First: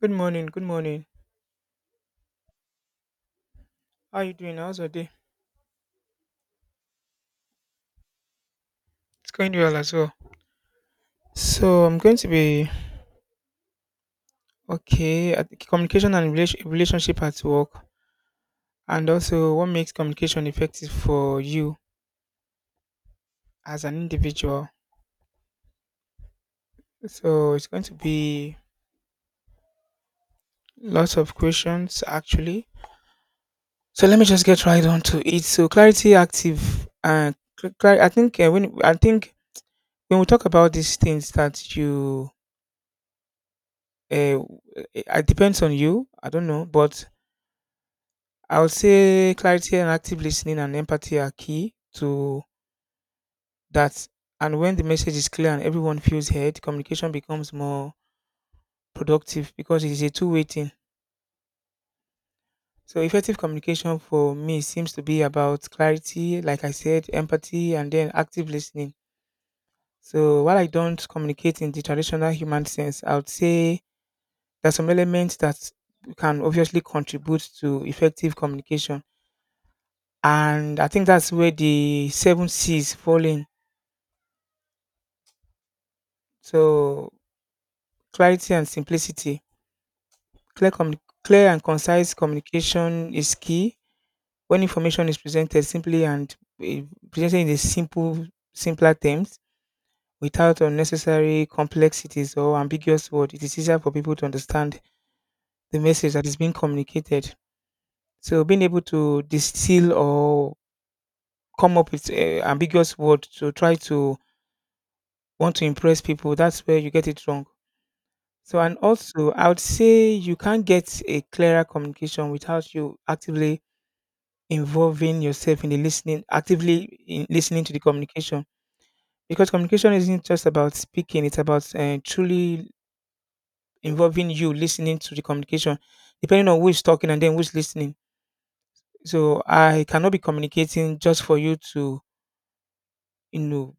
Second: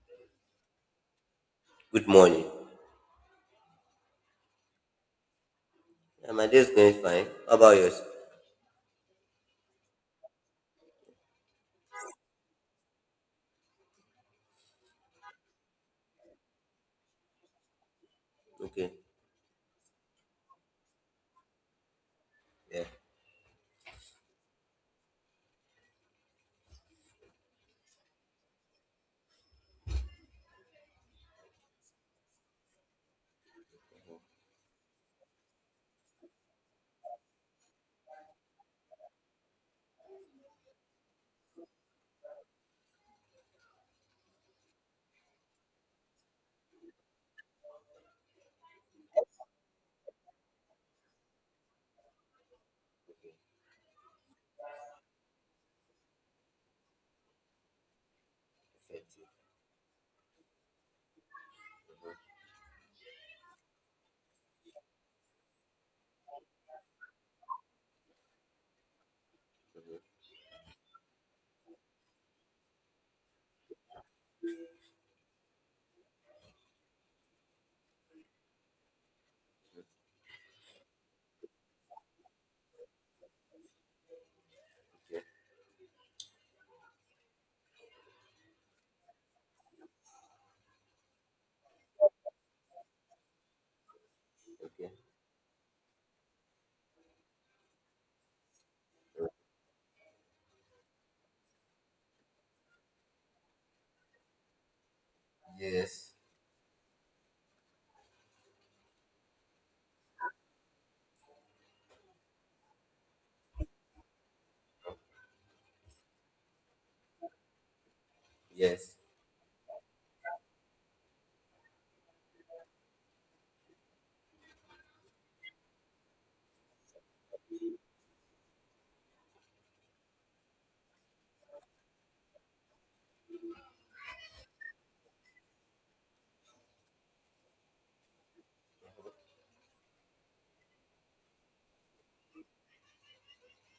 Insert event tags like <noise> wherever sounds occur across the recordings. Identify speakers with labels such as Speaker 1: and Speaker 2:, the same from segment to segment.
Speaker 1: Good morning, good morning.
Speaker 2: Good morning.
Speaker 1: How are you doing? How's your day?
Speaker 2: Yeah, my day is going fine. How about yours?
Speaker 1: It's going well as well. So I'm going to be okay at communication and relationship at work,
Speaker 2: Okay.
Speaker 1: and also what makes communication effective for you
Speaker 2: Yeah.
Speaker 1: as an individual. So it's going to be lots of questions actually. So let me just get right on to it. So clarity, I think, when I think when we talk about these things uh, it depends on you. I don't know, but I would say clarity and active listening and empathy are key to that. And when the message is clear and everyone feels heard, communication becomes more
Speaker 2: Effective.
Speaker 1: productive because it is a two-way thing. So, effective communication for me seems to be about clarity, like I said, empathy, and then active listening. So, while I don't communicate in the traditional human sense, I would say there's some elements that can obviously contribute to effective communication. And I think that's where the seven C's fall in.
Speaker 2: Okay.
Speaker 1: So clarity and simplicity. Clear, communi- Clear and concise communication is key. When
Speaker 2: Okay.
Speaker 1: information is presented simply and eh, presented in the simple, simpler
Speaker 2: Uh,
Speaker 1: terms, without unnecessary complexities or ambiguous words, it is easier for people to understand the message
Speaker 2: Yes.
Speaker 1: that is being communicated. So being able to distill or come up with ambiguous word to try to want to impress people, that's where you get it wrong. So and
Speaker 2: Yes.
Speaker 1: also I would say you can't get a clearer communication without you actively involving yourself in the listening, actively in listening to the communication. Because communication isn't just about speaking; it's about truly involving you listening to the communication, depending on who's talking and then who's listening. So I cannot be communicating just for you to, you know,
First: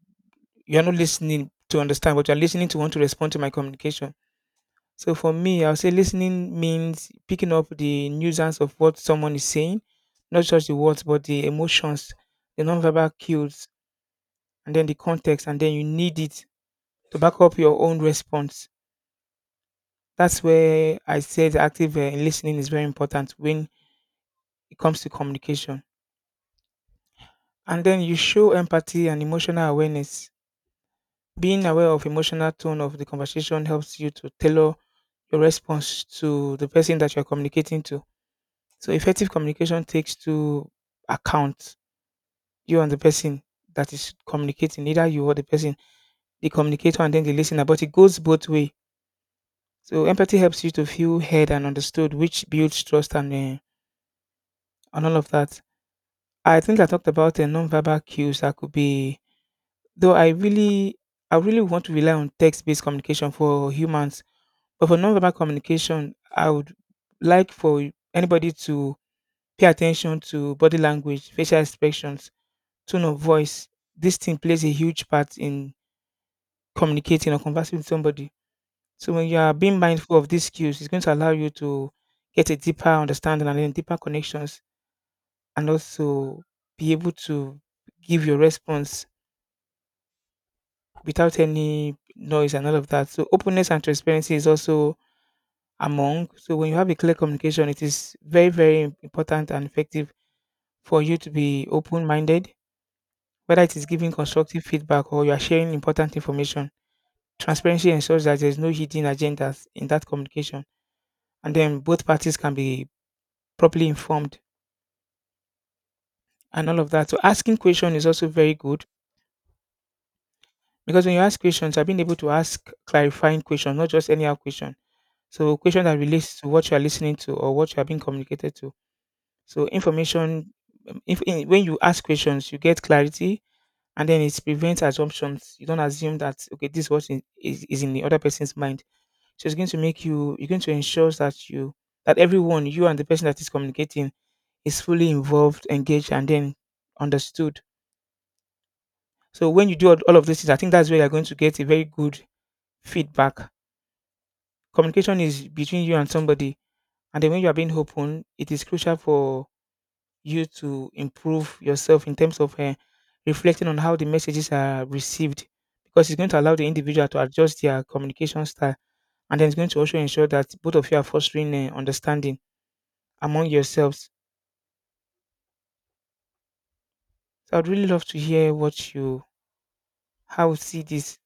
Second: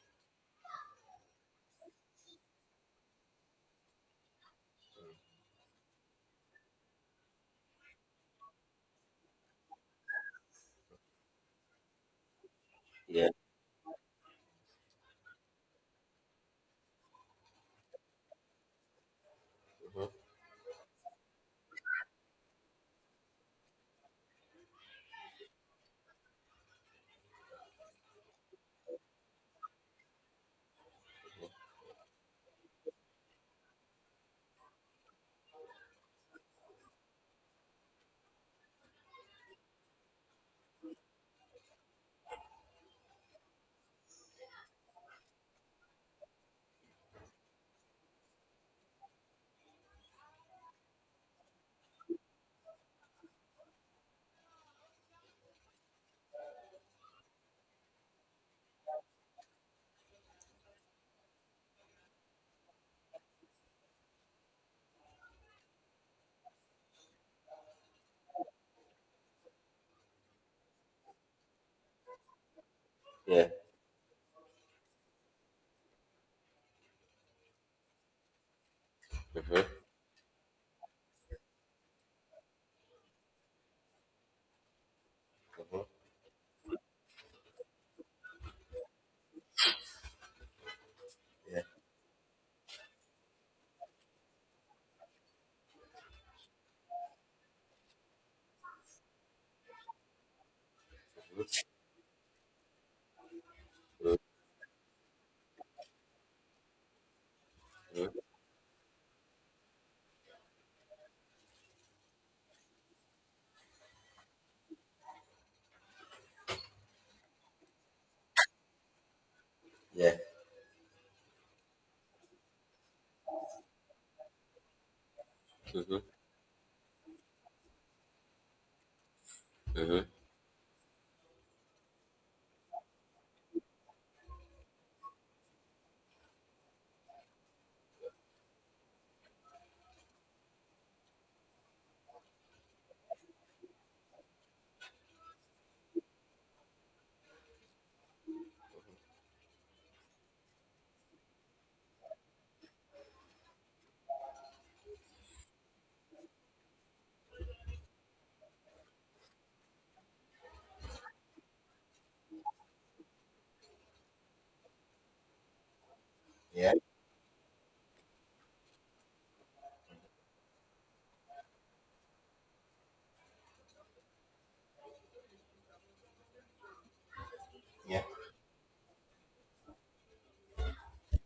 Speaker 1: you're not listening to understand, but you're listening to want to respond to my communication. So for me, I'll say listening means picking up the nuisance of what someone is saying, not just the words, but the emotions, the nonverbal
Speaker 2: Yeah.
Speaker 1: cues, and then the context, and then you need it to back up your own response.
Speaker 2: Mm-hmm.
Speaker 1: That's where I said active listening is very important when it comes to communication. And then you show empathy and emotional awareness. Being aware of emotional tone of the conversation helps you to tailor your response to the person that you're communicating to. So effective communication takes to account you and the person that is communicating, either you or the person, the communicator and then the listener, but it goes both way. So empathy helps you to feel heard and understood, which builds trust and all of that. I think I talked about non-verbal cues that could be, though I really, I really want to rely on text-based communication for humans, but for non-verbal communication, I would like for anybody to pay attention to body language, facial expressions, tone of
Speaker 2: Yeah.
Speaker 1: voice, this thing plays a huge part in communicating or conversing with somebody. So when you are being
Speaker 2: Mm-hmm.
Speaker 1: mindful of these skills, it's going to allow you to get a deeper understanding and then deeper connections, and also be able to give your response without
Speaker 2: Mm-hmm. Yeah.
Speaker 1: any noise and all of that. So openness and transparency is also among. So when you have a clear communication, it is very very important and effective for you to
Speaker 2: Mm-hmm.
Speaker 1: be open minded, whether it is giving constructive feedback or you are sharing important information. Transparency
Speaker 2: Mm-hmm.
Speaker 1: ensures that there's no hidden agendas in that communication, and then both parties can be properly informed and all of that. So asking question is also very good
Speaker 2: Yeah.
Speaker 1: because when you ask questions, I've been able to ask clarifying questions, not just any question. So question
Speaker 2: Mm-hmm.
Speaker 1: that relates to what you are listening to or what you are being communicated to. So
Speaker 2: Mm-hmm.
Speaker 1: information, if in, when you ask questions, you get clarity, and then it prevents assumptions. You don't assume that okay, this is what is in the other person's mind. So it's going to make you you're going to ensure that you that everyone, you and the person that is communicating, is fully involved, engaged, and then understood. So when you do all of these things, I think that's where you're going to get a very good feedback. Communication is between you and somebody, and then when you are being open, it is crucial for you to improve yourself in terms of reflecting on how the messages are received, because it's going to allow the
Speaker 2: Yeah.
Speaker 1: individual to adjust their communication style, and then it's going to also ensure that both of you are fostering understanding among yourselves. So I'd really
Speaker 2: Yeah.
Speaker 1: love to hear what you how you see this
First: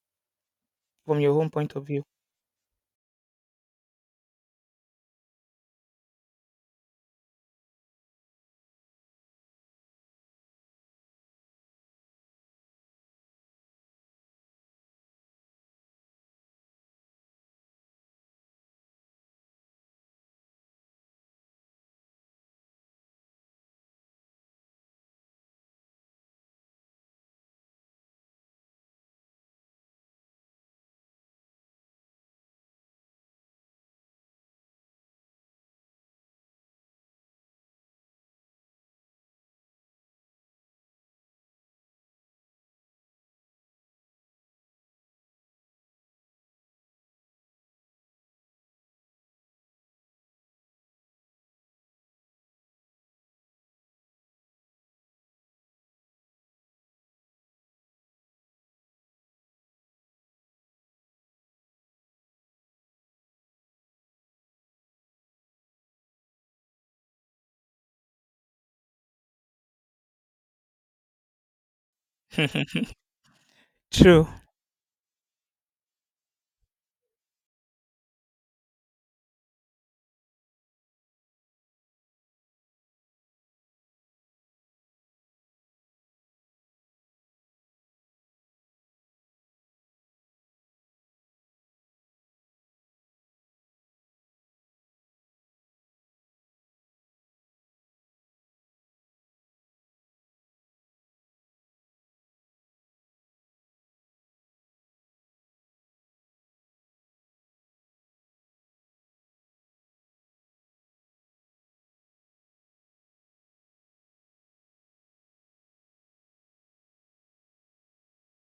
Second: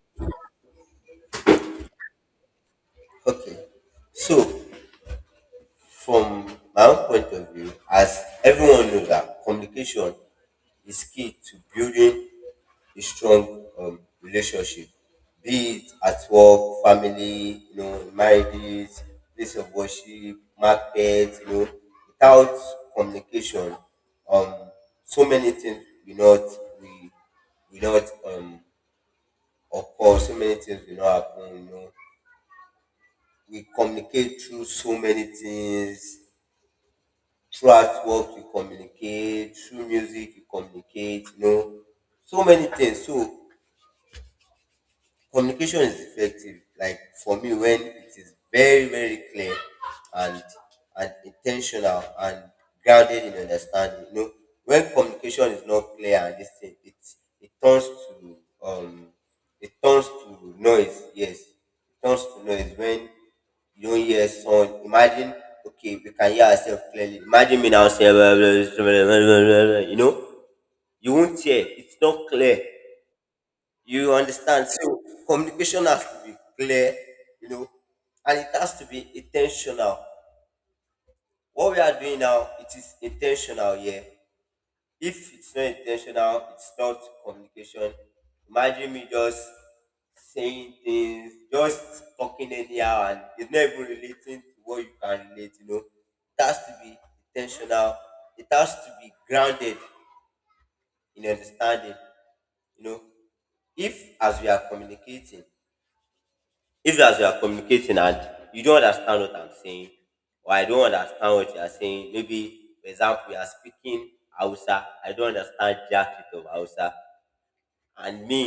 Speaker 1: from your own point of view.
Speaker 2: Okay. So, from my own point of view, as everyone knows that communication is key to building a strong relationship, be it at work, family, marriages, place of worship, market, without communication, um, so many things will not we will not occur. So many things will not happen. We communicate through so many things. Throughout work we communicate, through music we communicate, so many things. So communication is effective, like for me, when it is very very clear and intentional and grounded in understanding. When communication is not clear, and this thing, it turns to um it turns to noise. Yes, it turns to noise when you don't hear sound. Imagine, okay, we can hear ourselves clearly. Imagine me now say <laughs> you know you won't hear, it's not clear.
Speaker 1: <laughs>
Speaker 2: You
Speaker 1: True.
Speaker 2: understand? So communication has to be clear, you know, and it has to be intentional. What we are doing now, it is intentional, yeah. If it's not intentional, it's not communication. Imagine me just saying things, just talking anyhow, and it's not even relating to what you can relate. It has to be intentional, it has to be grounded in understanding, you know. If as we are communicating, if as you are communicating and you don't understand what I'm saying, or I don't understand what you are saying, maybe, for example, you are speaking Hausa, I don't understand jacket of Hausa. And me,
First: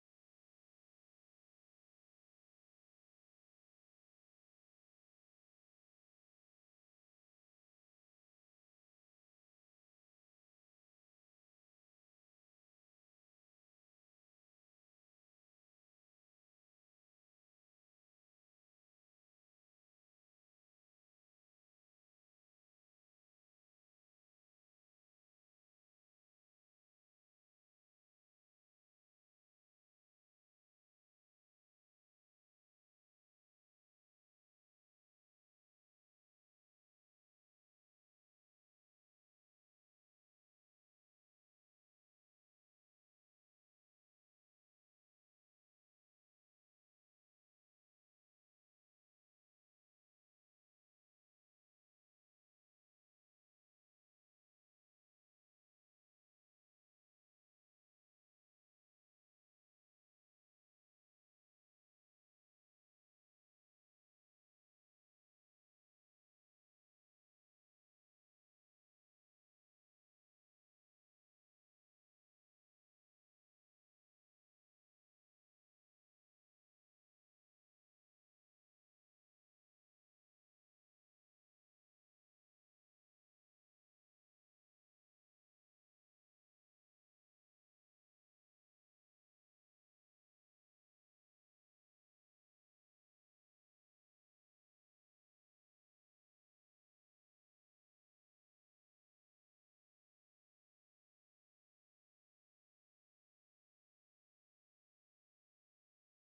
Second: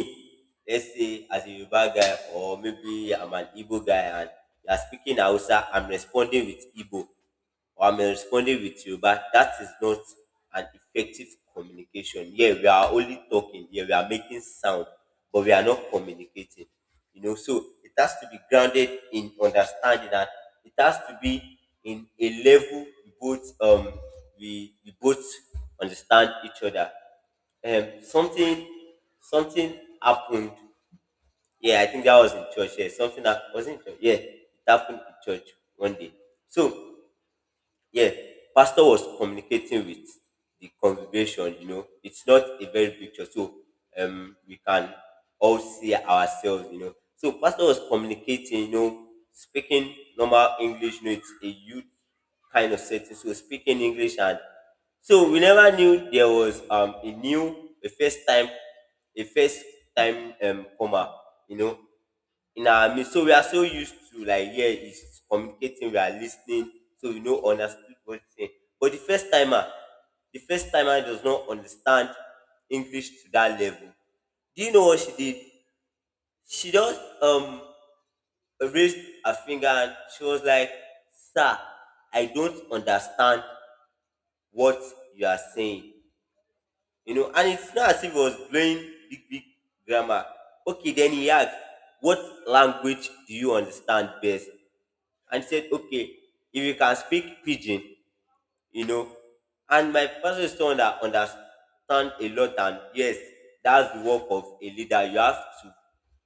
Speaker 2: let's say as a Yoruba guy, or maybe I'm an Igbo guy, and you're speaking Hausa, I'm responding with Igbo, or I'm responding with Yoruba. That is not an effective communication. Yeah, we are only talking. Yeah, we are making sound, but we are not communicating. So it has to be grounded in understanding, that it has to be in a level we both understand each other. Um, something something happened. Yeah, I think that was in church. Yeah, something that was in church. Yeah, it happened in church one day. So yeah, pastor was communicating with the congregation. It's not a very big church, so we can all see ourselves. So pastor was communicating. Speaking normal English. It's a youth kind of setting, so speaking English, and so we never knew there was a first time comer. You know, in our midst. So we are so used to, like, yeah, it's communicating, we are listening, so we know understood what it's saying. But the first timer does not understand English to that level. Do you know what she did? She just raised her finger and she was like, "Sir, I don't understand what you are saying." And it's not as if it was blowing big, big grammar. Okay, then he asked, "What language do you understand best?" And said, okay, if you can speak pidgin, you know, and my person is someone that understand a lot, and yes, that's the work of a leader. You have to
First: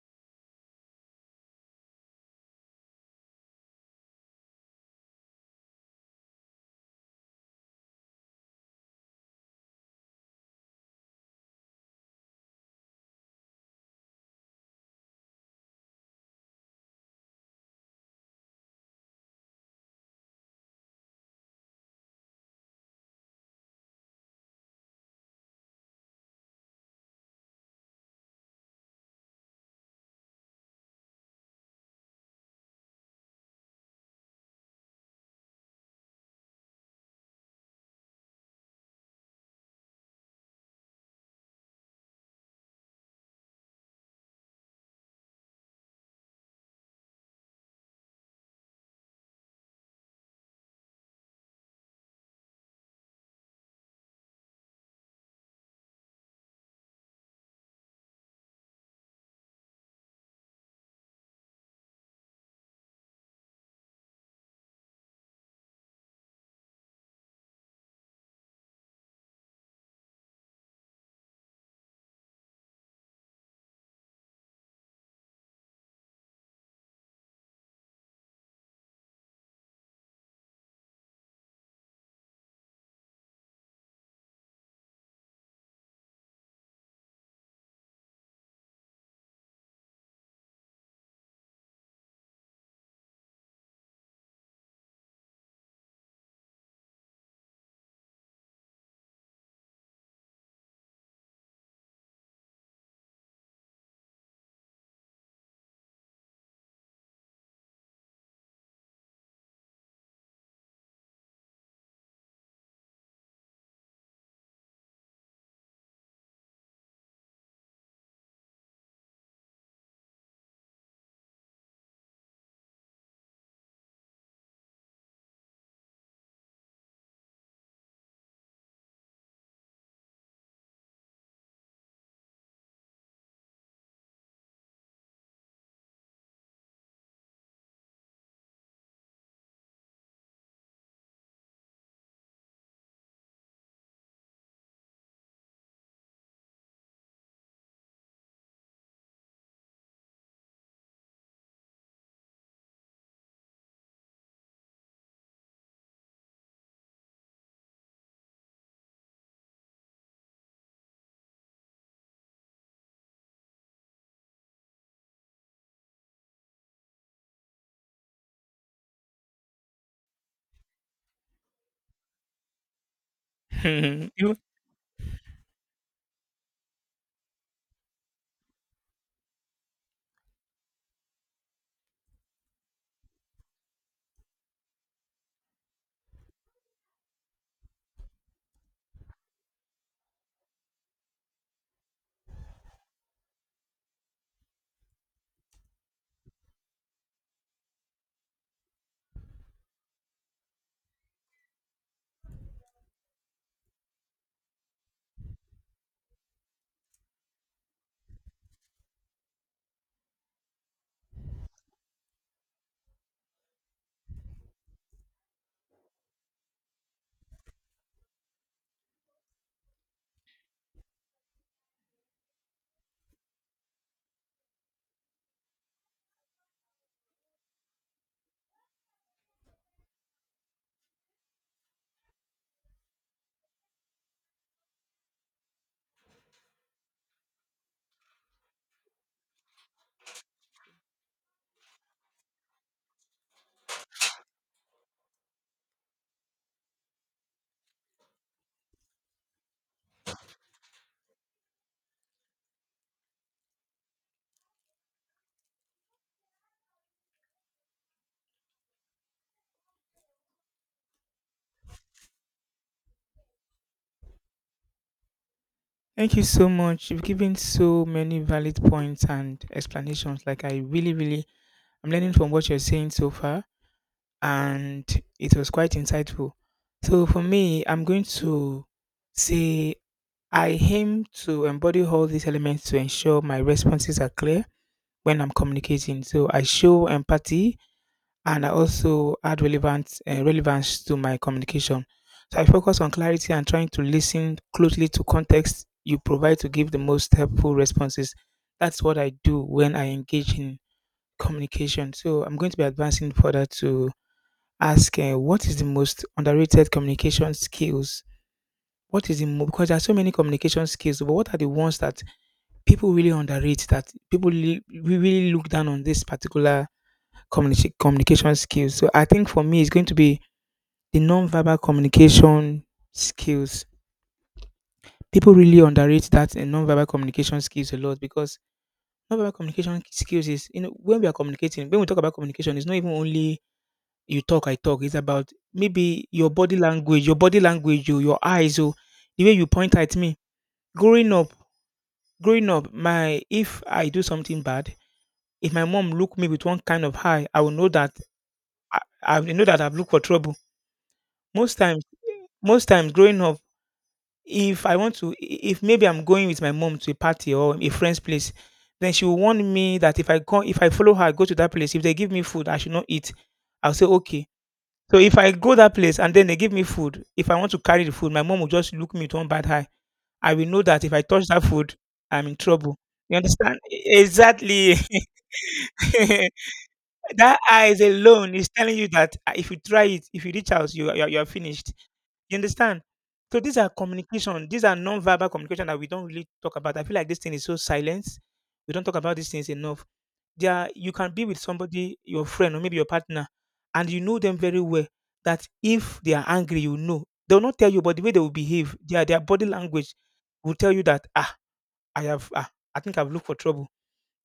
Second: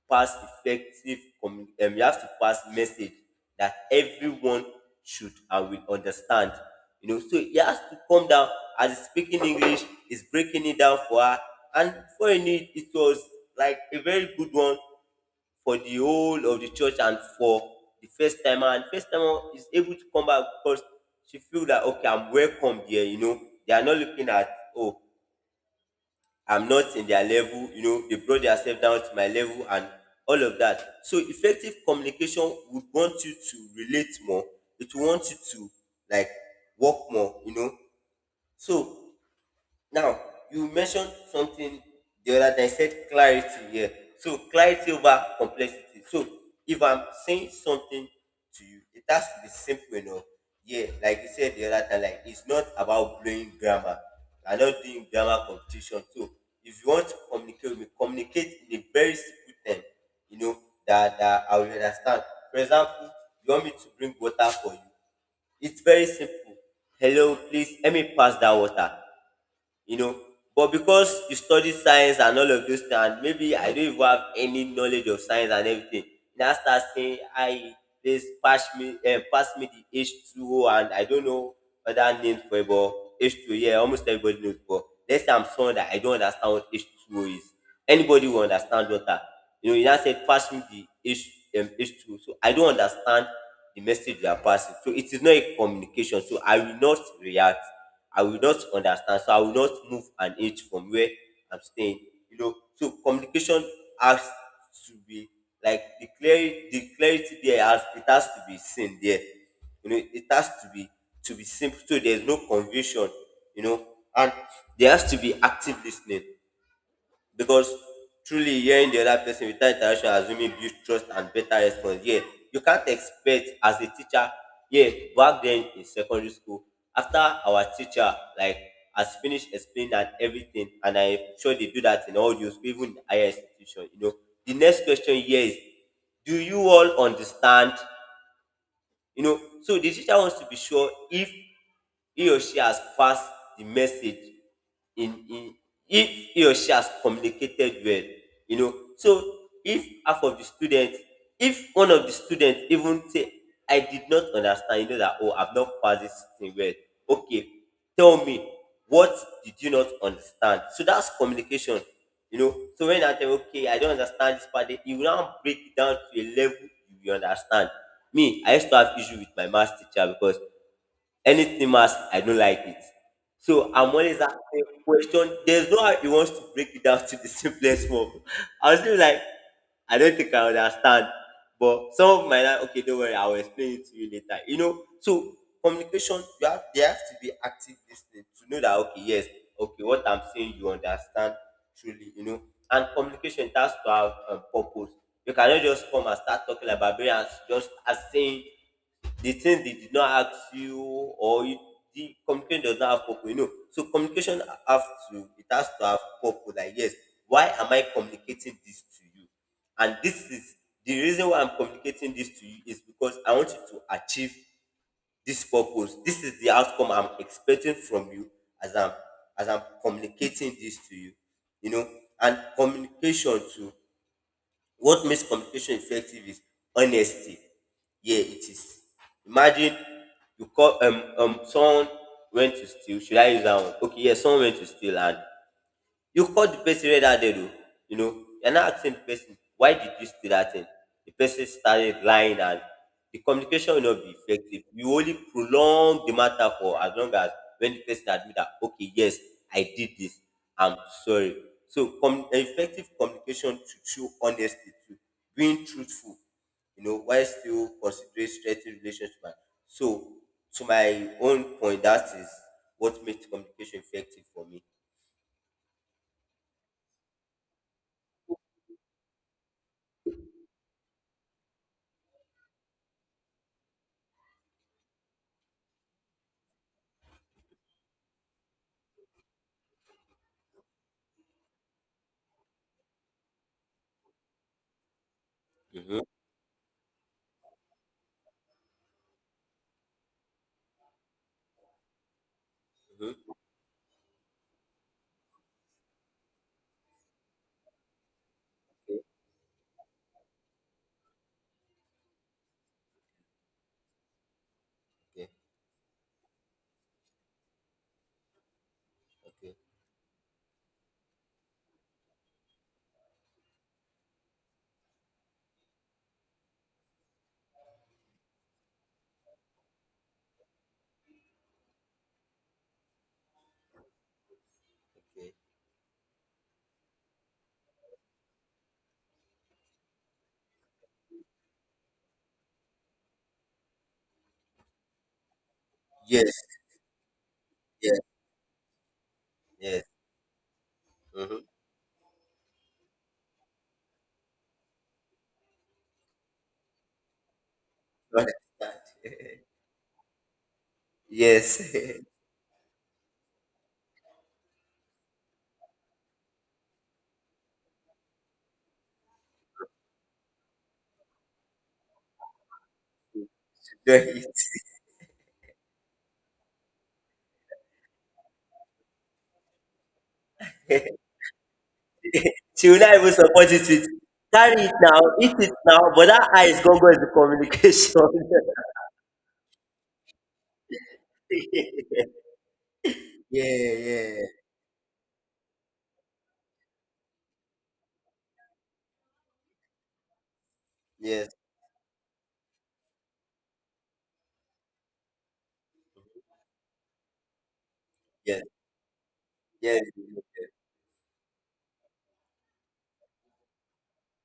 Speaker 2: pass message that everyone should and will understand. So he has to come down. As he's speaking English, he's breaking it down for her, and for a need, it was like a very good one for the whole of the church and for the first timer. And first timer is able to come back because she feel that, okay, I'm welcome here. They are not looking at, oh, I'm not in their level. They brought themselves down to my level and all of that. So effective communication would want you to relate more. It will want you to, like, work more. So now, you mentioned something the other day, said clarity here. So, clarity over complexity. So, if I'm saying something to you, it has to be simple enough. Yeah, like you said the other time, like it's not about blowing grammar. I'm not doing grammar competition. So, if you want to communicate with me, communicate in a very simple term, you know, that I will understand. For example, you want me to bring water for you. It's very simple. Hello, please let me pass that water. you know but because you study science and all of those things, and maybe I don't even have any knowledge of science and everything, you now start saying, I this pass me eh, pass me the H2O, and I don't know other names for it, but H2O, yeah, almost everybody knows. But let's say I'm someone that I don't understand what H2O is, anybody will understand water. You now said, pass me the H, H2. So I don't understand the message you are passing. So it is not a communication. So I will not react. I will not understand. So I will not move an inch from where I'm staying. So communication has to be like the clarity. The clarity there, has it has to be seen there. It has to be simple, so there's no confusion. you know, and there has to be active listening, because truly hearing the other person without interaction assuming build trust and better response. Yeah, you can't expect, as a teacher, yeah, back then in secondary school, after our teacher, like, has finished explaining and everything, and I'm sure they do that in all the school, even in higher institution, the next question here is, do you all understand? So the teacher wants to be sure if he or she has passed the message in if he or she has communicated well. So if half of the students if one of the students even say, I did not understand, that oh, I've not passed this thing well. Okay, tell me, what did you not understand? So that's communication. So when I tell, okay, I don't understand this part, then you will now break it down to a level you will understand. Me, I used to have issue with my maths teacher, because anything maths, I don't like it. So I'm
Speaker 1: <laughs>
Speaker 2: always
Speaker 1: You-
Speaker 2: asking question. There's no how he wants to break it down <laughs> to the simplest form. I was still like, I don't think I understand. But some of my, like, okay, don't worry, I'll explain it to you later. So communication, you have there has to be active listening, to know that, okay, yes, okay, what I'm saying you understand truly. And communication, it has to have purpose. You cannot just come and start talking like barbarians, just as saying the things they did not ask you, or you, the communication does not have purpose. So communication have to it has to have purpose. Like, yes, why am I communicating this to you? And this is the reason why I'm communicating this to you, is because I want you to achieve this purpose. This is the outcome I'm expecting from you, as I'm communicating this to you you know And communication too, what makes communication effective is honesty. Yeah, it is. Imagine you call someone went to steal. Should I use that one? Okay, yeah, someone went to steal, and you called the person red-handed, oh, you know. You're now asking the person, why did you do that thing? The person started lying, and the communication will not be effective. You only prolong the matter, for as long as when the person admit that, okay, yes, I did this. I'm sorry. So effective communication should show honesty, to being truthful, while still considering strengthening relationship. So, to my own point, that is what makes communication effective for me.
Speaker 1: Thank you so much. You've given so many valid points and explanations. Like I really, I'm learning from what you're saying so far, and it was quite insightful. So for me, I'm going to say I aim to embody all these elements to ensure my responses are clear when I'm
Speaker 2: Mhm,
Speaker 1: communicating. So I show empathy and I also add relevant relevance to my communication. So I focus on
Speaker 2: mhm.
Speaker 1: clarity and trying to listen closely to context you provide to give the most helpful responses. That's what I do when I engage in communication. So I'm going to be advancing further to ask
Speaker 2: Okay,
Speaker 1: what is the most underrated communication skills? What is
Speaker 2: okay,
Speaker 1: because there are so many communication skills, but what are the ones that people really underrate, that people really, really look down on this particular communication skills. So I think for me, it's going to be the non-verbal communication skills.
Speaker 2: okay.
Speaker 1: People really underrate that in non-verbal communication skills a lot, because non-verbal communication skills is, you know, when we are communicating, when we talk about communication, it's not even only you talk, I talk. It's about maybe
Speaker 2: Yes,
Speaker 1: your body language, oh,
Speaker 2: yes,
Speaker 1: your eyes, oh, the way you point
Speaker 2: yes.
Speaker 1: at me. Growing up,
Speaker 2: Mm-hmm.
Speaker 1: growing up, my if I do something bad, if my mom look me with one kind of eye, I will know that I will know that I've looked for trouble. Most times,
Speaker 2: Yes.
Speaker 1: most times growing up, if I want to if maybe I'm going with my mom to a party or a friend's place, then she will warn me that if I go if I follow her, I go to that place, if they give me food, I should not eat. I'll say,
Speaker 2: <laughs> Go ahead.
Speaker 1: "Okay." So if I go that place and then they give me food, if I want to carry the food, my mom will just look me with one bad eye. I will know that if I touch that food, I'm in
Speaker 2: She
Speaker 1: trouble.
Speaker 2: will not even
Speaker 1: You
Speaker 2: support
Speaker 1: understand?
Speaker 2: it
Speaker 1: E
Speaker 2: with, carry it
Speaker 1: exactly.
Speaker 2: now, eat it now, but that eye
Speaker 1: <laughs>
Speaker 2: is gonna go into
Speaker 1: That eyes
Speaker 2: communication.
Speaker 1: alone is telling you that, ah, if you try it, if you reach out, you are
Speaker 2: <laughs>
Speaker 1: finished.
Speaker 2: Yeah,
Speaker 1: You understand? So these are
Speaker 2: yeah.
Speaker 1: communication. These are non-verbal communication that we don't really talk about. I feel like this thing is so silence. We don't talk about these things enough. There, are- you can be
Speaker 2: Yes,
Speaker 1: with somebody, your friend or maybe your partner, and you know them very well. That if they are angry, you know they will not tell you, but the way they will
Speaker 2: yes,
Speaker 1: behave, their body
Speaker 2: yes,
Speaker 1: language will tell you that ah, I have ah, I think I've looked for trouble,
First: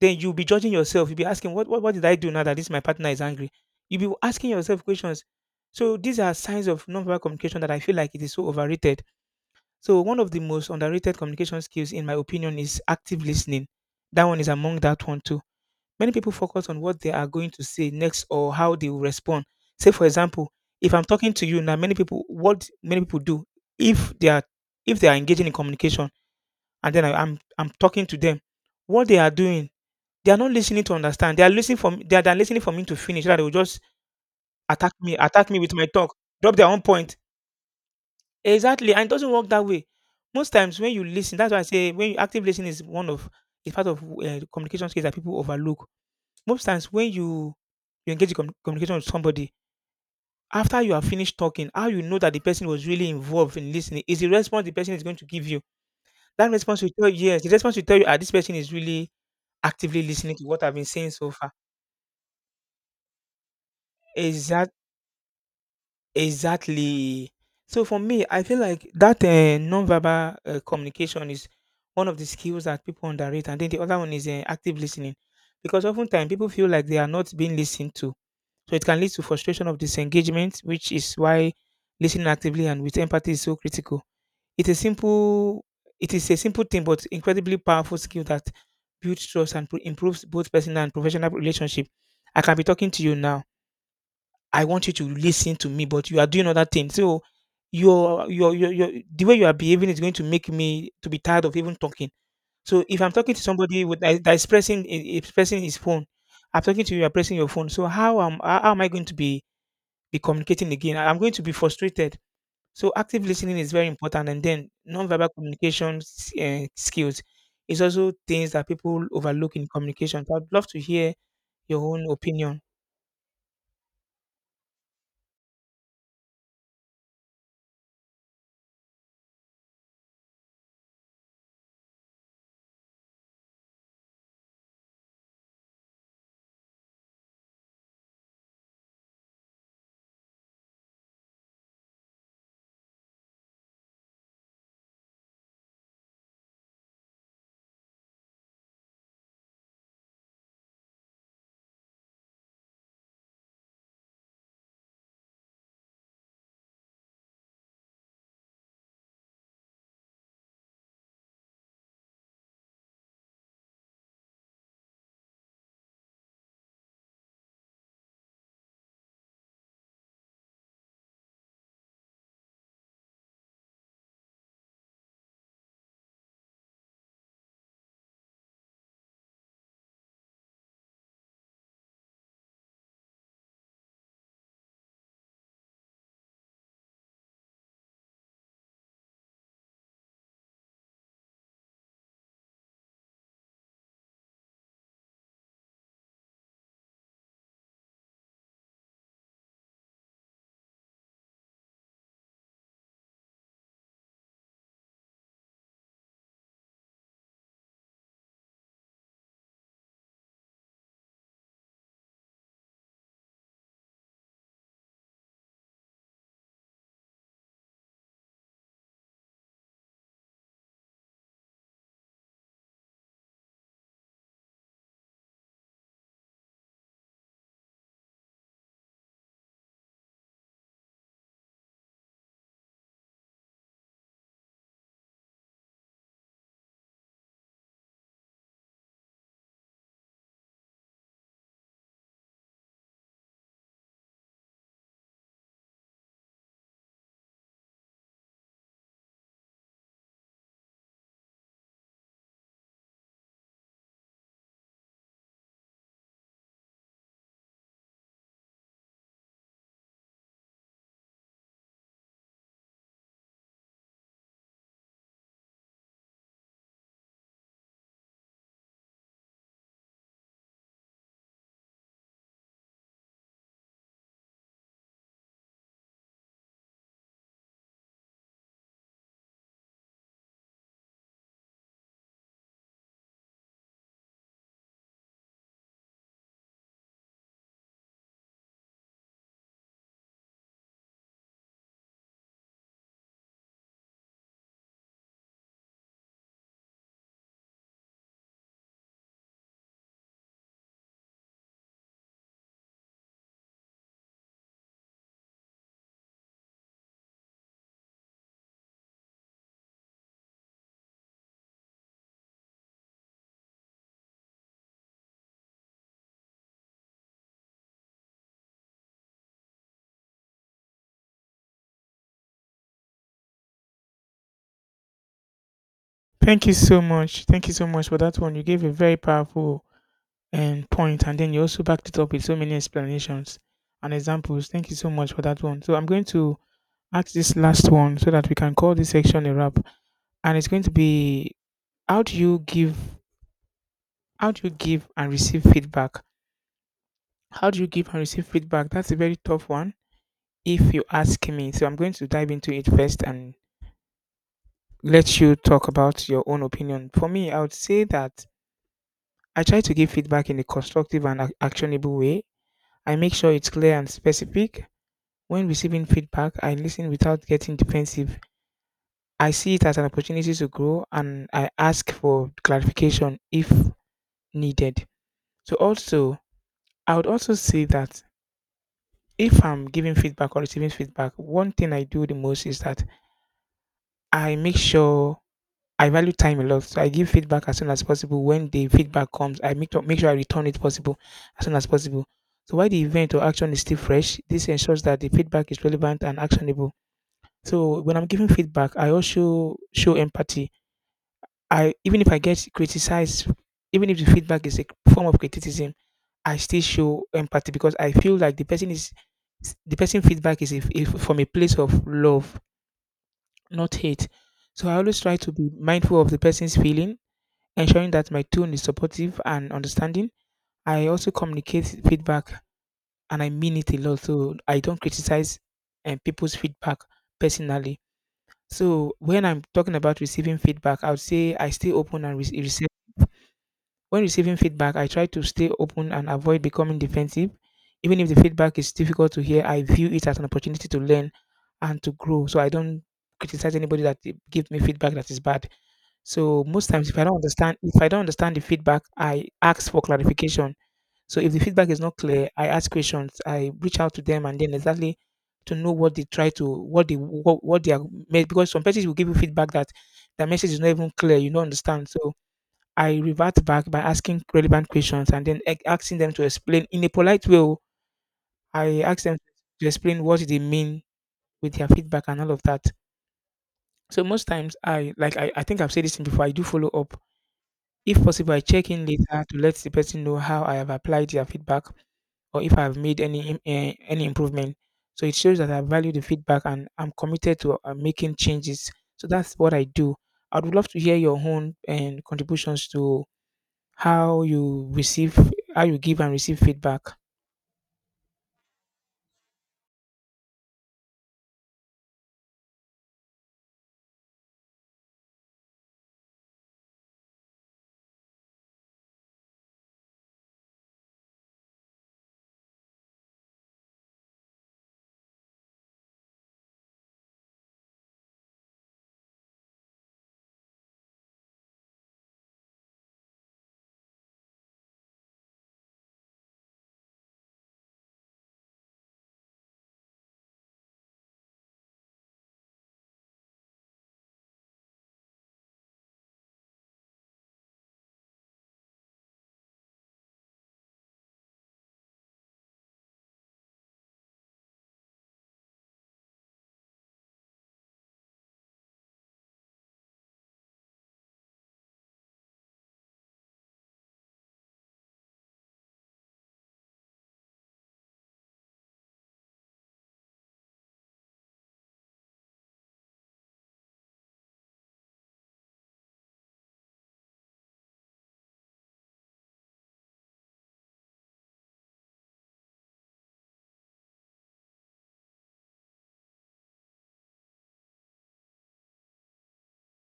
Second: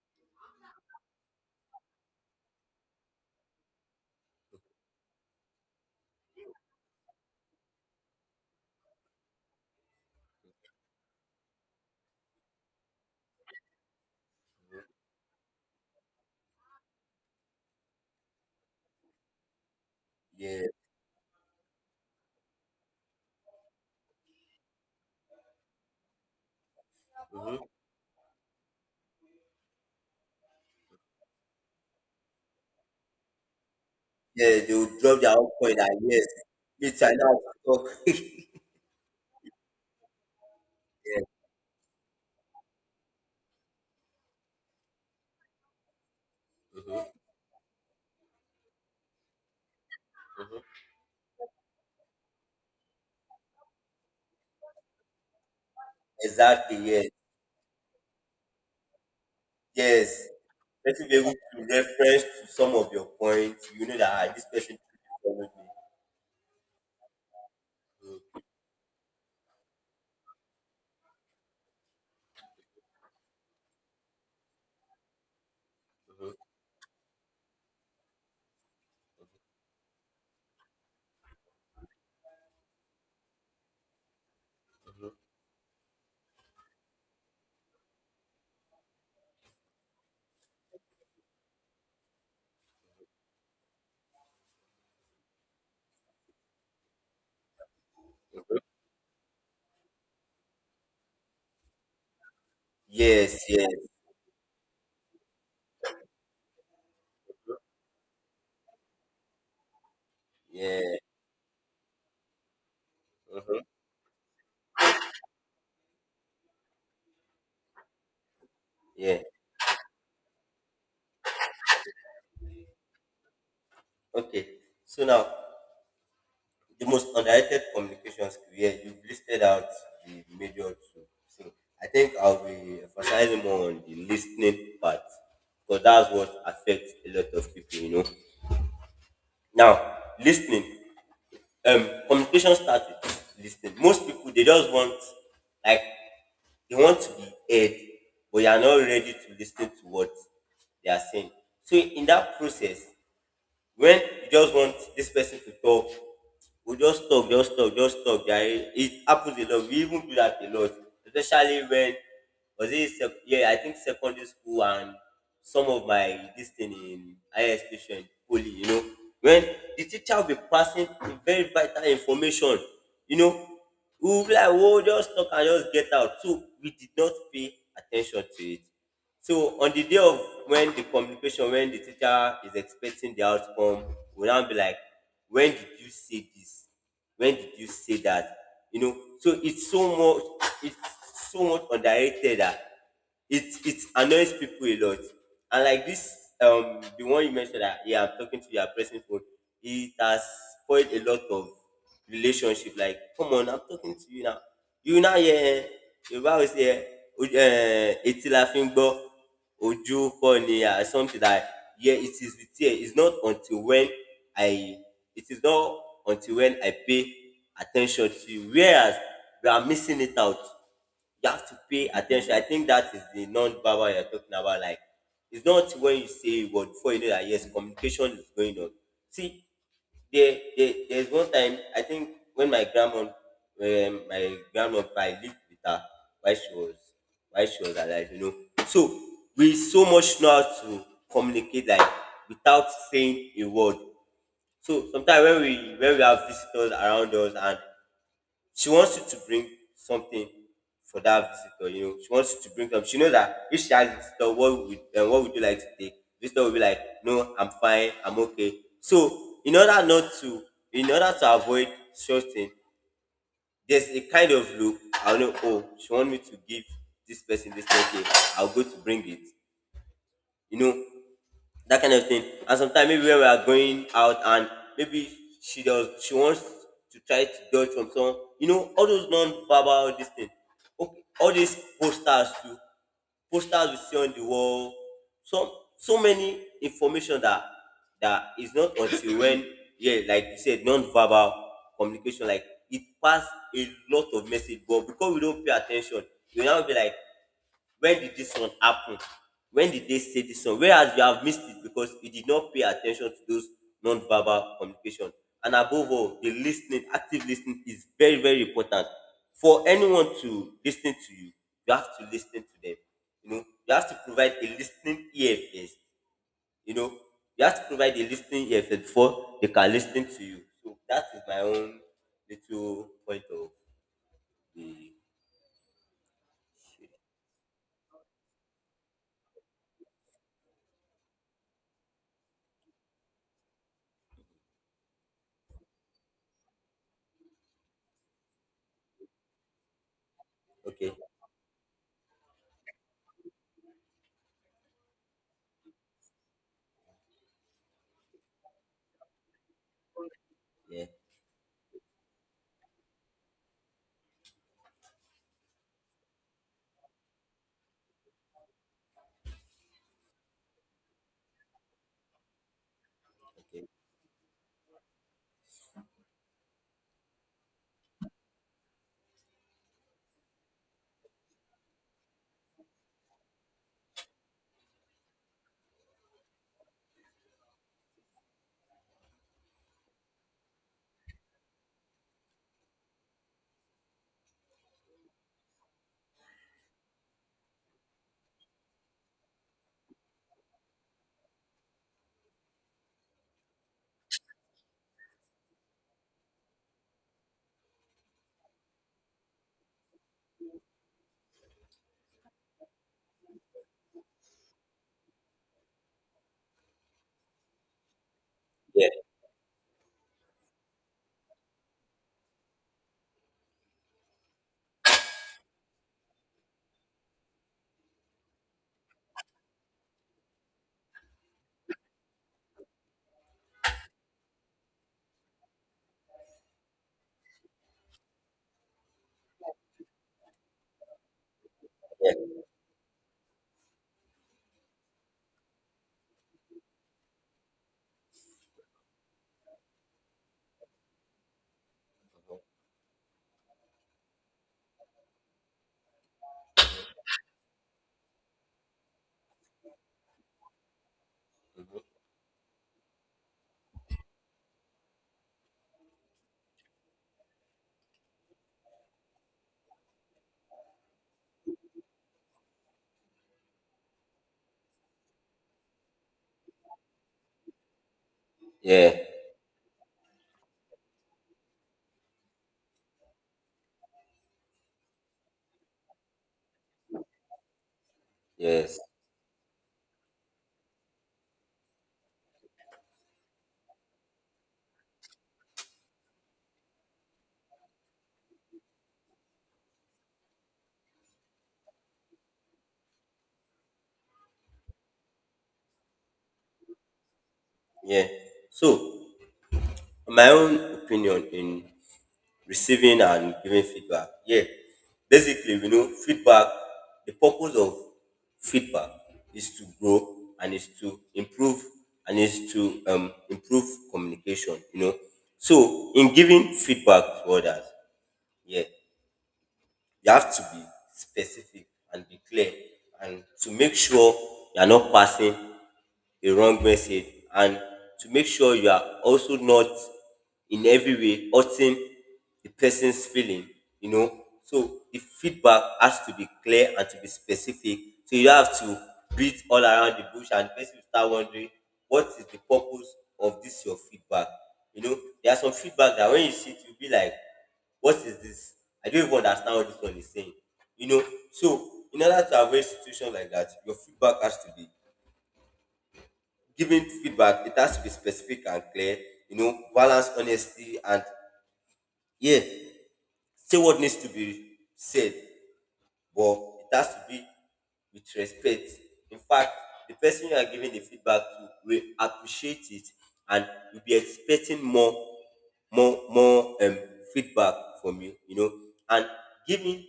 Speaker 1: then you'll be judging yourself. You'll be asking, what did I do now that this my partner is angry? You'll be asking yourself questions. So these are signs of nonverbal communication that I feel like it is so overrated. So one of the most underrated communication skills, in my opinion, is active listening. That one is among that one too. Many people focus on what they are going to say next or how they will respond. Say, for example,
Speaker 2: yeah.
Speaker 1: if I'm talking to you now, many people, what many people do, if they are engaging in communication, and then
Speaker 2: Mm-hmm.
Speaker 1: I'm talking to them, what they are doing they are not listening to understand. They are listening for me, they are listening for me to finish, so that they will just
Speaker 2: Yeah, they will drop their own
Speaker 1: attack me with
Speaker 2: point,
Speaker 1: my
Speaker 2: and
Speaker 1: talk,
Speaker 2: yes,
Speaker 1: drop their own
Speaker 2: it's
Speaker 1: point.
Speaker 2: enough to talk.
Speaker 1: Exactly, and it doesn't work that way. Most times when you
Speaker 2: Yeah.
Speaker 1: listen, that's why I say when you active listening is one of is part of communication skills that people overlook. Most times when
Speaker 2: Mm-hmm.
Speaker 1: you engage in communication with somebody,
Speaker 2: Mm-hmm.
Speaker 1: after you have finished talking, how you know that the person was really involved in listening is the response the person is going to give you. That
Speaker 2: Exactly,
Speaker 1: response will
Speaker 2: yes.
Speaker 1: tell you, yes, the response will tell you, ah, this person is really actively
Speaker 2: Yes.
Speaker 1: listening to what I've been
Speaker 2: Let me
Speaker 1: saying
Speaker 2: be
Speaker 1: so
Speaker 2: able
Speaker 1: far.
Speaker 2: to reference to some of your points. You know that this
Speaker 1: Exactly.
Speaker 2: person followed me.
Speaker 1: Exactly. So for me, I feel like that non-verbal communication is one of the skills that people underrate, and then the other one is active listening, because oftentimes
Speaker 2: Mm-hmm.
Speaker 1: people feel like they are not being listened to, so it can lead to frustration of disengagement, which is why listening actively and with empathy is so critical. It is simple. It is a simple thing, but incredibly powerful skill that builds trust and improves both personal and professional relationship. I can be talking to you now. I want you to listen to me, but you are doing other things. So your the way you are behaving is going to make me to be tired of even talking. So if I'm talking to
Speaker 2: Yes,
Speaker 1: somebody
Speaker 2: yes,
Speaker 1: with that is pressing is pressing his phone, I'm talking to you, you're pressing your phone. So how am I going to be communicating again?
Speaker 2: yeah,
Speaker 1: I'm going to be frustrated. So active listening
Speaker 2: hmm,
Speaker 1: is very important, and then non-verbal communication skills is also things that people
Speaker 2: yeah.
Speaker 1: overlook in communication. So I'd love to hear your own opinion?
Speaker 2: Okay. So now, the most underrated communication skill. Yeah, you've listed out the major two. So I think I'll be emphasizing more on the listening part, because that's what affects a lot of people. Now, listening. Communication starts with listening. Most people, they just want, like, they want to be heard, but you are not ready to listen to what they are saying. So in that process. When you just want this person to talk, we just talk, just talk, just talk. Yeah, it happens a lot. We even do that a lot, especially when yeah, I think secondary school and some of my this thing in higher education, poly, you know, when the teacher will be passing very vital information, you know, we will be like, oh, just talk and just get out. So we did not pay attention to it. So on the day of when the communication, when the teacher is expecting the outcome, we now be like, when did you say this? When did you say that? You know, so it's so much underrated that it annoys people a lot. And like this, the one you mentioned that, yeah, I'm talking to your pressing phone, it has spoiled a lot of relationship. Like, come on, I'm talking to you now. You now hear Yoruba always hear etí la fi ń gbọ́ ojú kọ́ ni ah, something that yeah it is with tear, it's not until when I it is not until when I pay attention to you, whereas we are missing it out. You have to pay attention. I think that is the non-verbal you're talking about. Like, it's not when you say a word before you know that yes, communication is going on. See, there's one time I think when my grandma I lived with her while she was while she was alive, you know. So we so much know how to communicate, like, without saying a word. So sometimes when we have visitors around us and she wants you to bring something for that visitor. You know, she wants you to bring something. She knows that if she asks the visitor, what would and what would you like to take? Visitor will be like, no, I'm fine, I'm okay. So in order not to, in order to avoid such thing, there's a kind of look. I know, oh, she want me to give this person this birthday. I'll go to bring it. You know, that kind of thing. And sometimes maybe when we are going out and maybe she wants to try to dodge from someone, you know, all those non-verbal this thing. Okay, all these posters too, posters we see on the wall, so so many information that, that is not until when, yeah, like you said, non-verbal communication, like it pass a lot of message, but because we don't pay attention, we now be like, when did this one happen? When did they say this one? Whereas you have missed it because you did not pay attention to those non-verbal communication. And above all, the listening, active listening is very, very important. For anyone to listen to you, you have to listen to them. You know, you have to provide a listening ear first. You know, you have to provide a listening ear first before they can listen to you. So that is my own little point of the
Speaker 1: Thank you so much. Thank you so much for that one. You gave a very powerful point, and then you also backed it up with so many explanations and examples. Thank you so much for that one. So I'm going to ask this last one so that we can call this section a wrap, and it's going to
Speaker 2: okay.
Speaker 1: be how do you give, how do you give and receive feedback? How do you give and receive feedback? That's a very tough one, if you
Speaker 2: Yeah,
Speaker 1: ask me. So I'm going to dive into it first, and let you talk about your own opinion. For me, I would say that I try to give feedback in a constructive and actionable way. I make sure it's
Speaker 2: okay.
Speaker 1: clear and specific. When receiving feedback, I listen without getting defensive. I see it as an opportunity to grow and I ask for clarification if needed. So, also, I would also say that if I'm giving feedback or receiving feedback, one thing I do the most is that I make sure I value time a lot, so I give feedback as soon as possible. When the feedback comes, make sure I return it possible as soon as possible. So while the event or action is still fresh, this ensures that the feedback is relevant and actionable. So when I'm giving feedback, I also show empathy. I even if I get criticized, even if the feedback is a form of criticism, I still show empathy because I feel like
Speaker 2: Yeah,
Speaker 1: the person feedback is if from a place of love, not hate. So I always try to be mindful of the person's feeling ensuring that my tone is supportive and understanding. I also communicate feedback and I mean it a lot. So I don't criticize people's feedback personally. So when I'm talking about receiving feedback, I would say I stay open and
Speaker 2: yeah.
Speaker 1: receive. When receiving feedback, I try to stay open and avoid becoming defensive. Even if the feedback is difficult to hear, I view it as an opportunity to learn and to grow. So I don't criticize anybody that give me feedback that is bad. So most times, if I don't understand the feedback, I ask for clarification. So if the feedback
Speaker 2: Mhm.
Speaker 1: is not clear, I ask questions. I reach out to them and then exactly to know what they try to, what they are made. Because some persons will give you feedback that the message is not even clear, you don't understand. So I revert back by asking relevant questions and then asking them to explain in a polite way. Oh. I
Speaker 2: Yeah.
Speaker 1: ask them to explain what they mean with their feedback and all of that. So most times, I think I've said this thing before. I do follow up. If possible, I check
Speaker 2: Yes.
Speaker 1: in later to let the person know how I have applied their feedback or if I have made any improvement. So it shows that I value the feedback and I'm committed to making changes. So that's what I do. I would love to hear your own and contributions to how you receive, how you give and receive feedback.
Speaker 2: Yeah. So, my own opinion in receiving and giving feedback. Yeah. Basically, we know, feedback, the purpose of feedback is to grow and is to improve and is to improve communication, you know. So, in giving feedback to others, yeah, you have to be specific and be clear, and to make sure you're not passing a wrong message, and to make sure you are also not in every way hurting the person's feeling, you know. So the feedback has to be clear and to be specific. So you have to beat all around the bush and the person will start wondering, what is the purpose of this your feedback. You know, there are some feedback that when you see it, you'll be like, what is this? I don't even understand what this one is saying. You know, so in order to avoid situations like that, your feedback has to be giving feedback, it has to be specific and clear, you know, balance honesty and, yeah, say what needs to be said, but it has to be with respect. In fact, the person you are giving the feedback to will appreciate it and will be expecting more, more, more um, feedback from you, you know. And giving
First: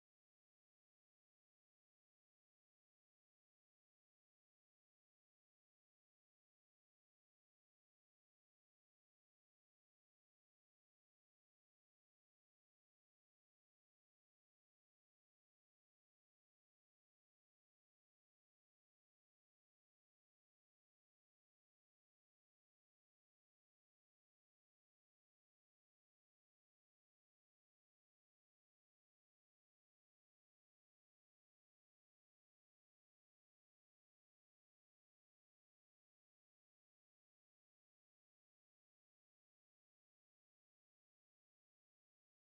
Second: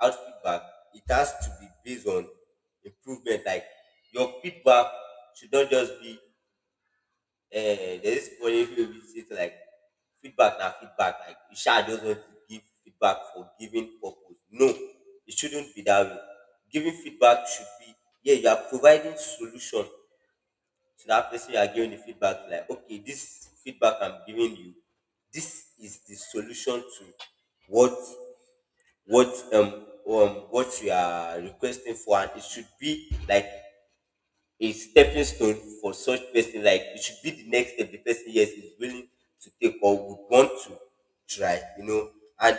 Speaker 2: out feedback, it has to be based on improvement. Like, your feedback should not just be there's this funny way we say to, like, feedback now feedback, like you sure just want to give feedback for giving purpose. No, it shouldn't be that way. Giving feedback should be, yeah, you are providing solution to that person you are giving the feedback to, like okay, this feedback I'm giving you, this is the solution to what what um what you are requesting for, and it should be like a stepping stone for such person, like it should be the next step the person yes is willing to take or would want to try, you know. And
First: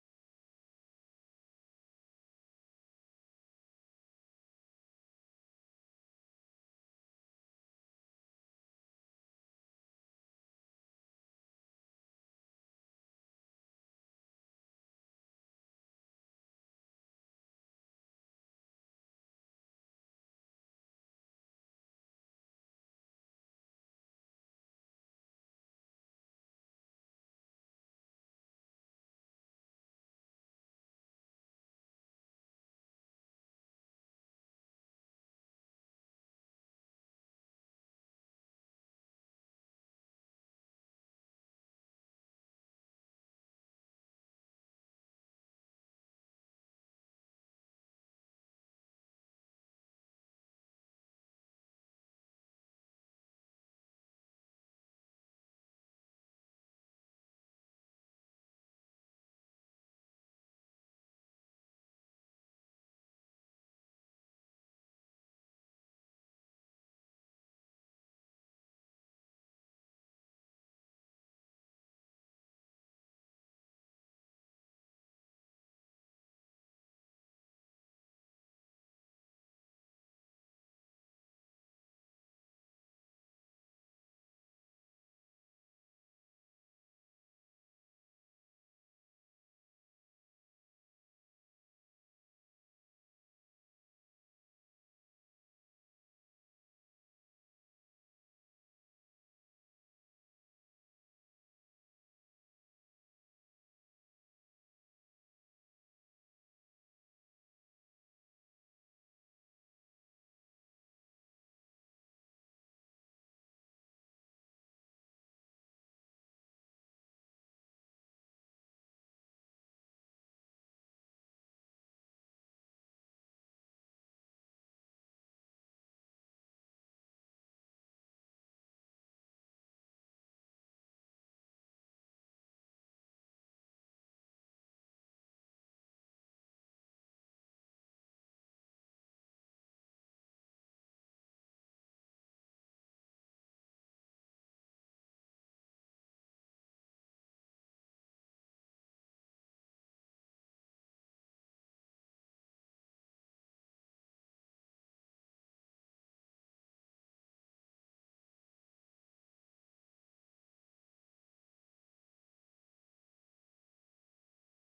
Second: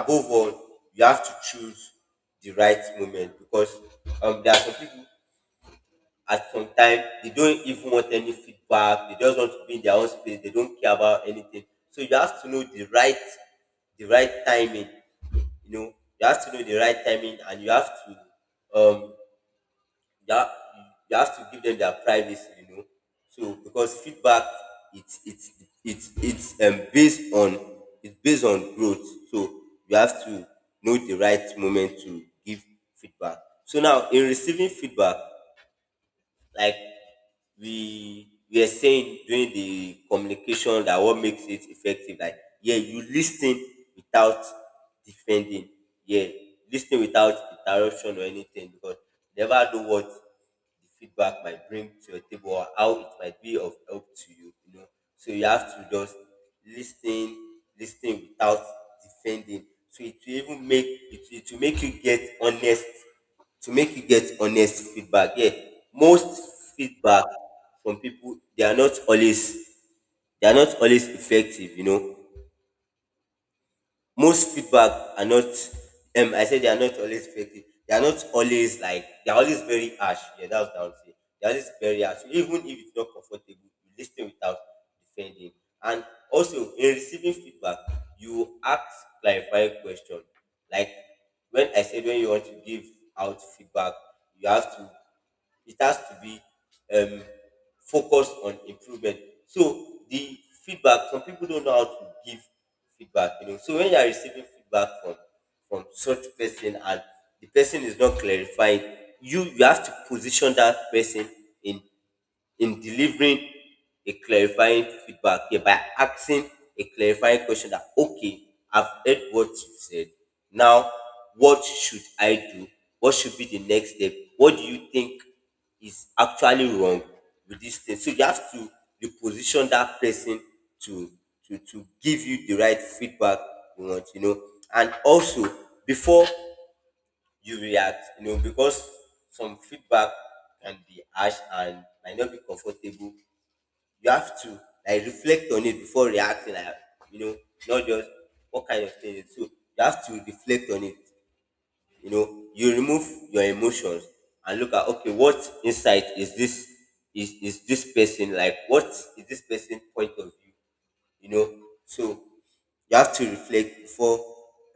Speaker 2: above all, you have to choose the right moment, because there are some people at some time they don't even want any feedback, they just want to be in their own space, they don't care about anything. So you have to know the right timing, you know, you have to know the right timing, and you have to you have, you have to give them their privacy, you know. So because feedback, it's it's it's based on, it's based on growth. So you have to know the right moment to give feedback. So now in receiving feedback, like, we are saying during the communication that what makes it effective, like, yeah, you listen without defending, yeah, listen without interruption or anything, because you never know what the feedback might bring to your table or how it might be of help to you, you know. So you have to just listen, listen without defending, so it will even make it will make you get honest, to make you get honest feedback. Yeah, most feedback from people, they are not always, they are not always effective. You know, most feedback are not, I said, they are not always effective. They are not always, like, they are always very harsh. Yeah, that's what I would say. They are always very harsh. So even if it's not comfortable, you listen without defending. And also in receiving feedback, you ask clarifying question. Like, when I said, when you want to give out feedback, you have to, it has to be um, focused on improvement. So the feedback, some people don't know how to give feedback, you know. So when you are receiving feedback from such person and the person is not clarifying, you have to position that person in delivering a clarifying feedback here by asking a clarifying question that, okay, I've heard what you said. Now, what should I do? What should be the next step? What do you think is actually wrong with this thing? So you have to reposition that person to to give you the right feedback you want, you know. And also before you react, you know, because some feedback can be harsh and might not be comfortable. You have to, like, reflect on it before reacting, like, you know, not just what kind of thing it is. So you have to reflect on it. You know, you remove your emotions and look at, okay, what insight is is this person like? What is this person point of view? You know. So you have to reflect before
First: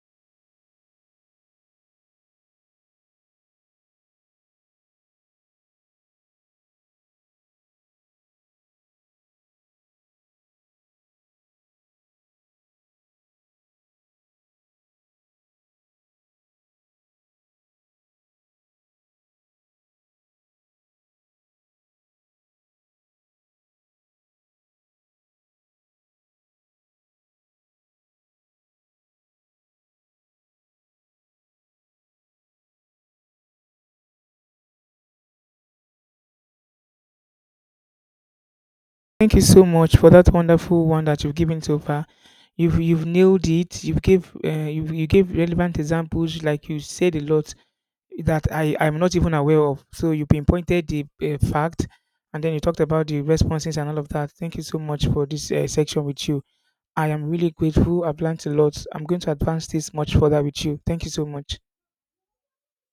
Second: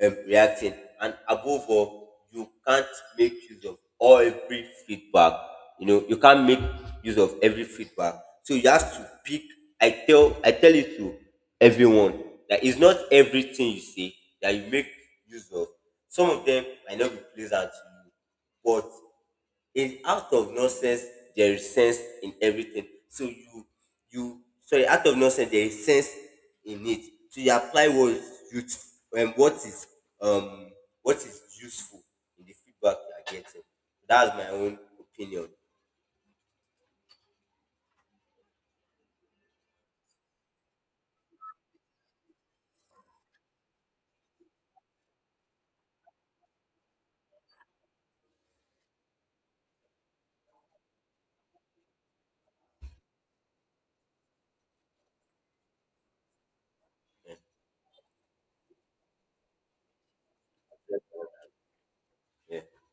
Speaker 2: reacting. And above all, you can't make use of all every feedback. You know, you can't make use of every feedback. So you have to pick. I tell it to everyone that it's not everything you say that you make use of. Some of them might not be pleasant to you, but in out of nonsense there is sense in everything, so you, sorry, out of nonsense there is sense in it. So you apply what is youth um what is useful in the feedback you are getting. That's my own opinion.
Speaker 1: Thank you so much for that wonderful one that you've given so far. You've nailed it. You've gave you gave relevant examples, like you said a lot that I'm not even aware of. So you pinpointed the fact, and then you talked about the responses and all of that. Thank you so much for this section with you. I am really grateful. I've learned a lot. I'm going to advance this much further with you. Thank you so much.
Speaker 2: Yeah.